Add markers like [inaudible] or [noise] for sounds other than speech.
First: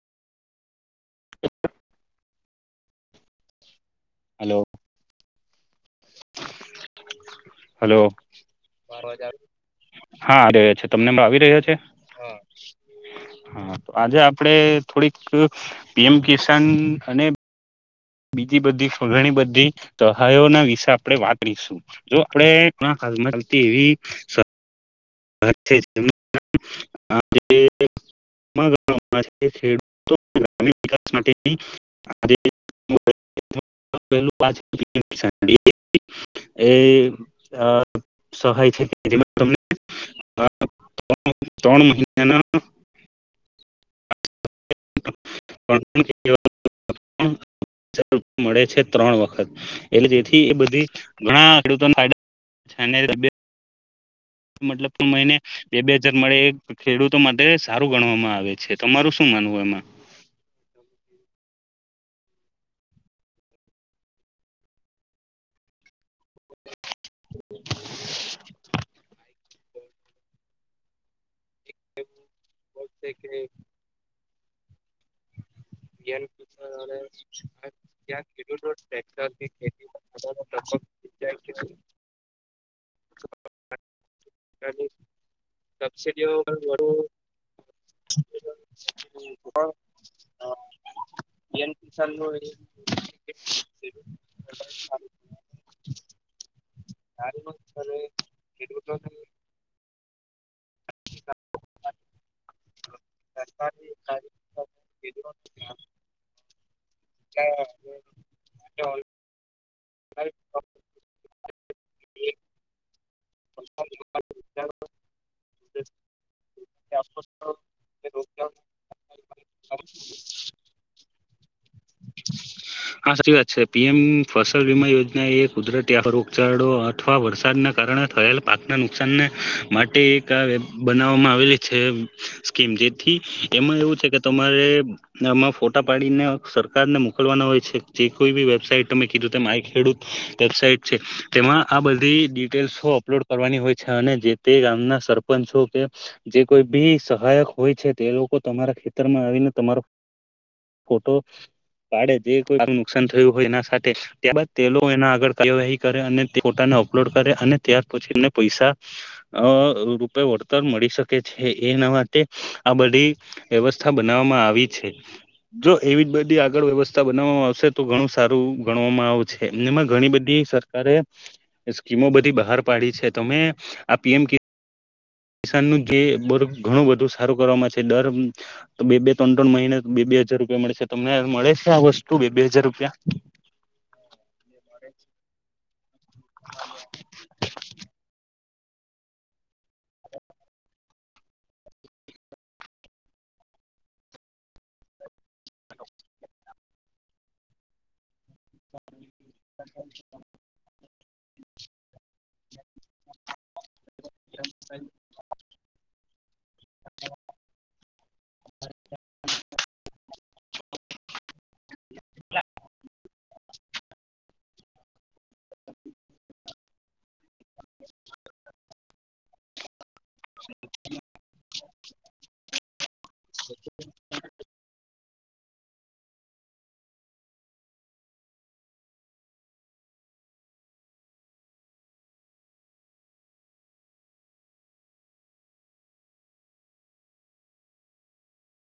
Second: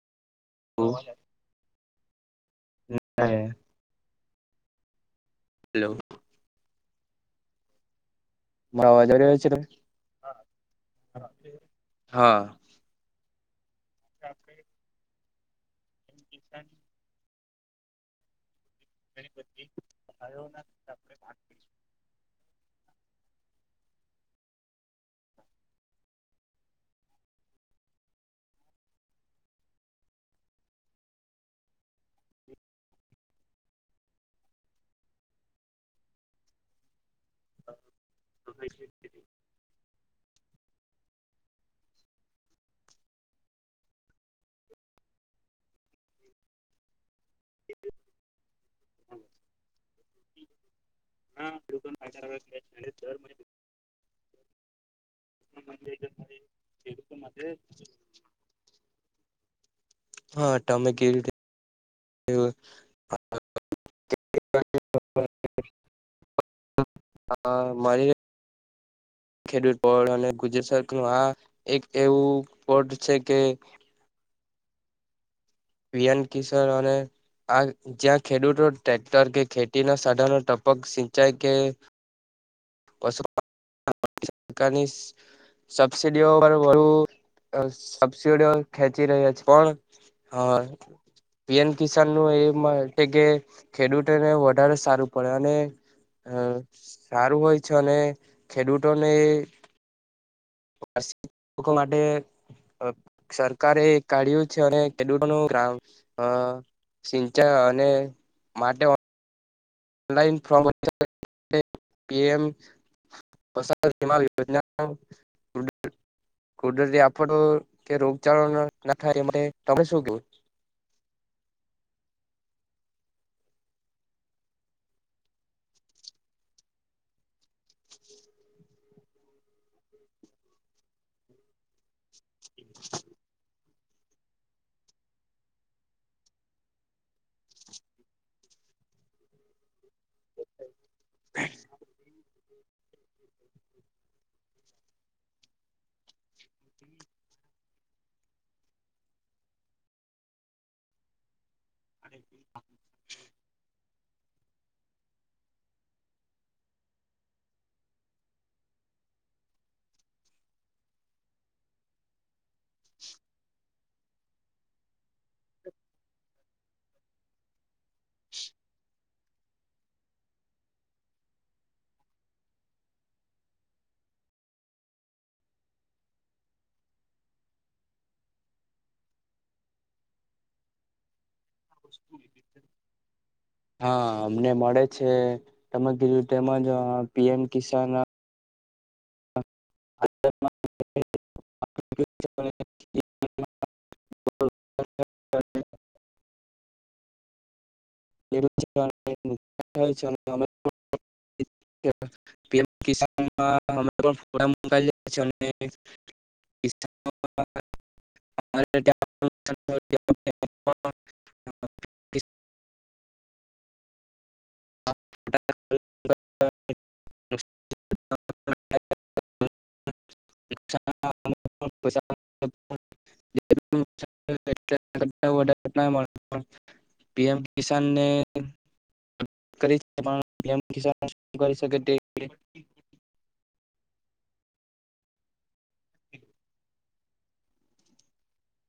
હમ હ hello hello hello અવાજ આવી રહ્યો છે તમને? હા આવી રહ્યો છે તમને આવી રહ્યો છે. હા. હા તો આજે આપડે થોડીક પીએમ કિસાન અને બીજી બધી ઘણી બધી સહાયોના વિશે આપણે વાત શ જો આપે ઘણા એ ગમાં ખેડૂતો ગ વિકાસ માટેની ું એ અ સહાય છે તમને હા્ર ત્રણ મહિનાના મળે છે ત્રણ વખત એટલે જેથી એ બધી ઘણા ખેડૂતોના મતલબ મહિને બે બે હજાર મળે એ ખેડૂતો માટે સારું ગણવામાં આવે છે. તમારું શું માનવું એમાં હા ટમેકી એવ હા મારી ખેડૂતળ અને ગુજરાત નું આ એક એવું પોટ છે કે પીએન કિશોર અને આ જ્યાં ખેડૂતો ટ્રેક્ટર કે ખેતીના સાધનો ટપક જાય કે કોની સબસીિડીઓ પર બુ સબસીિડીઓ ખેંચી રહ્યા છે પણ હા પીન કિસાન ન એ છે કે ખેડૂતોને વધારે સારું પડે અને હમ સારું હોય છે અને ખેડૂતોને લોકો માટે સરકારે એ કાઢ્યું છે અને ખેડૂતોનું ગામ સિંચાઈ અને માટે ઓલાઇન ફમ પી એમ સાર બીમા યોજના કુદરતી આપડ કે રોગચળ ના થાય એ માટે તમે શું કેવું [inaudible] હા સાચી વાત છે. પીએમ ફસલ વીમા યોજના એ કુદરતી આ રોગચળો અથવા વરસાદના કારણે. થયેલ પાકના નુકસાન ને માટે એક આ વેબ બનાવવામાં આવેલી છે. સ્કીમ જેથી એમાં એવું છે કે તમારે. એમાં ફોટા પાડીને સરકારને મોકલવાના હોય છે, જે કોઈ બી વેબસાઈટ તમે કીધું તેમ માય ખેડૂત. વેબસાઇટ છે. તેમાં આ બધી ડિટેલ્સ હો. અપલોડ કરવાની હોય છે, અને જે તે ગામના સરપંચો કે. જે કોઈ બી સહાયક હોય છે. તે લોકો તમારા ખેતરમાં આવીને તમારો. ફોટો પાડે. જે કોઈ. થયું હોય એના સાથે ત્યારબાદ તે એના આગળ કાર્યવાહી કરે અને ફોટાને અપલોડ કરે અને ત પછી એને પૈસા. અ રૂપે વળતર મળી શકે છે. એના માટે આ બધી. વ્યવસ્થા બનાવવામાં આવી છે. જો એવી જ બધી આગળ વ્યવસ્થા બનાવવામાં આવશે તો ઘણું સારું ગણવામાં આવ છે. એમનેમાં ઘણી બધી. સરકરે સ્કીમો બધી બહાર પાડી છે તોમે આ પીએમ કિસાનનું જે બર્ગ ઘણું બધું સારું કરવામાં છે. દર તો બે - બે, ત્રણ- ત્રણ મહિને બે - બે હાજાર રૂપિયા મળે છે. તમને મળે છે આ વસ્તુ બે - બે હજાર રૂપિયા? હા અમને મળે છે. તમે કીધું તેમજ પીએમ કિસાન [unintelligible] [inaudible] [unintelligible] [unintelligible] પીએમ કિસાનમાં [unintelligible] [unintelligible] [inaudible] [inaudible] જે [inaudible] [unintelligible] પીએમ કિસાનને કરીમ કરી શકે પણ પીએમ કિસાન [unintelligible] તે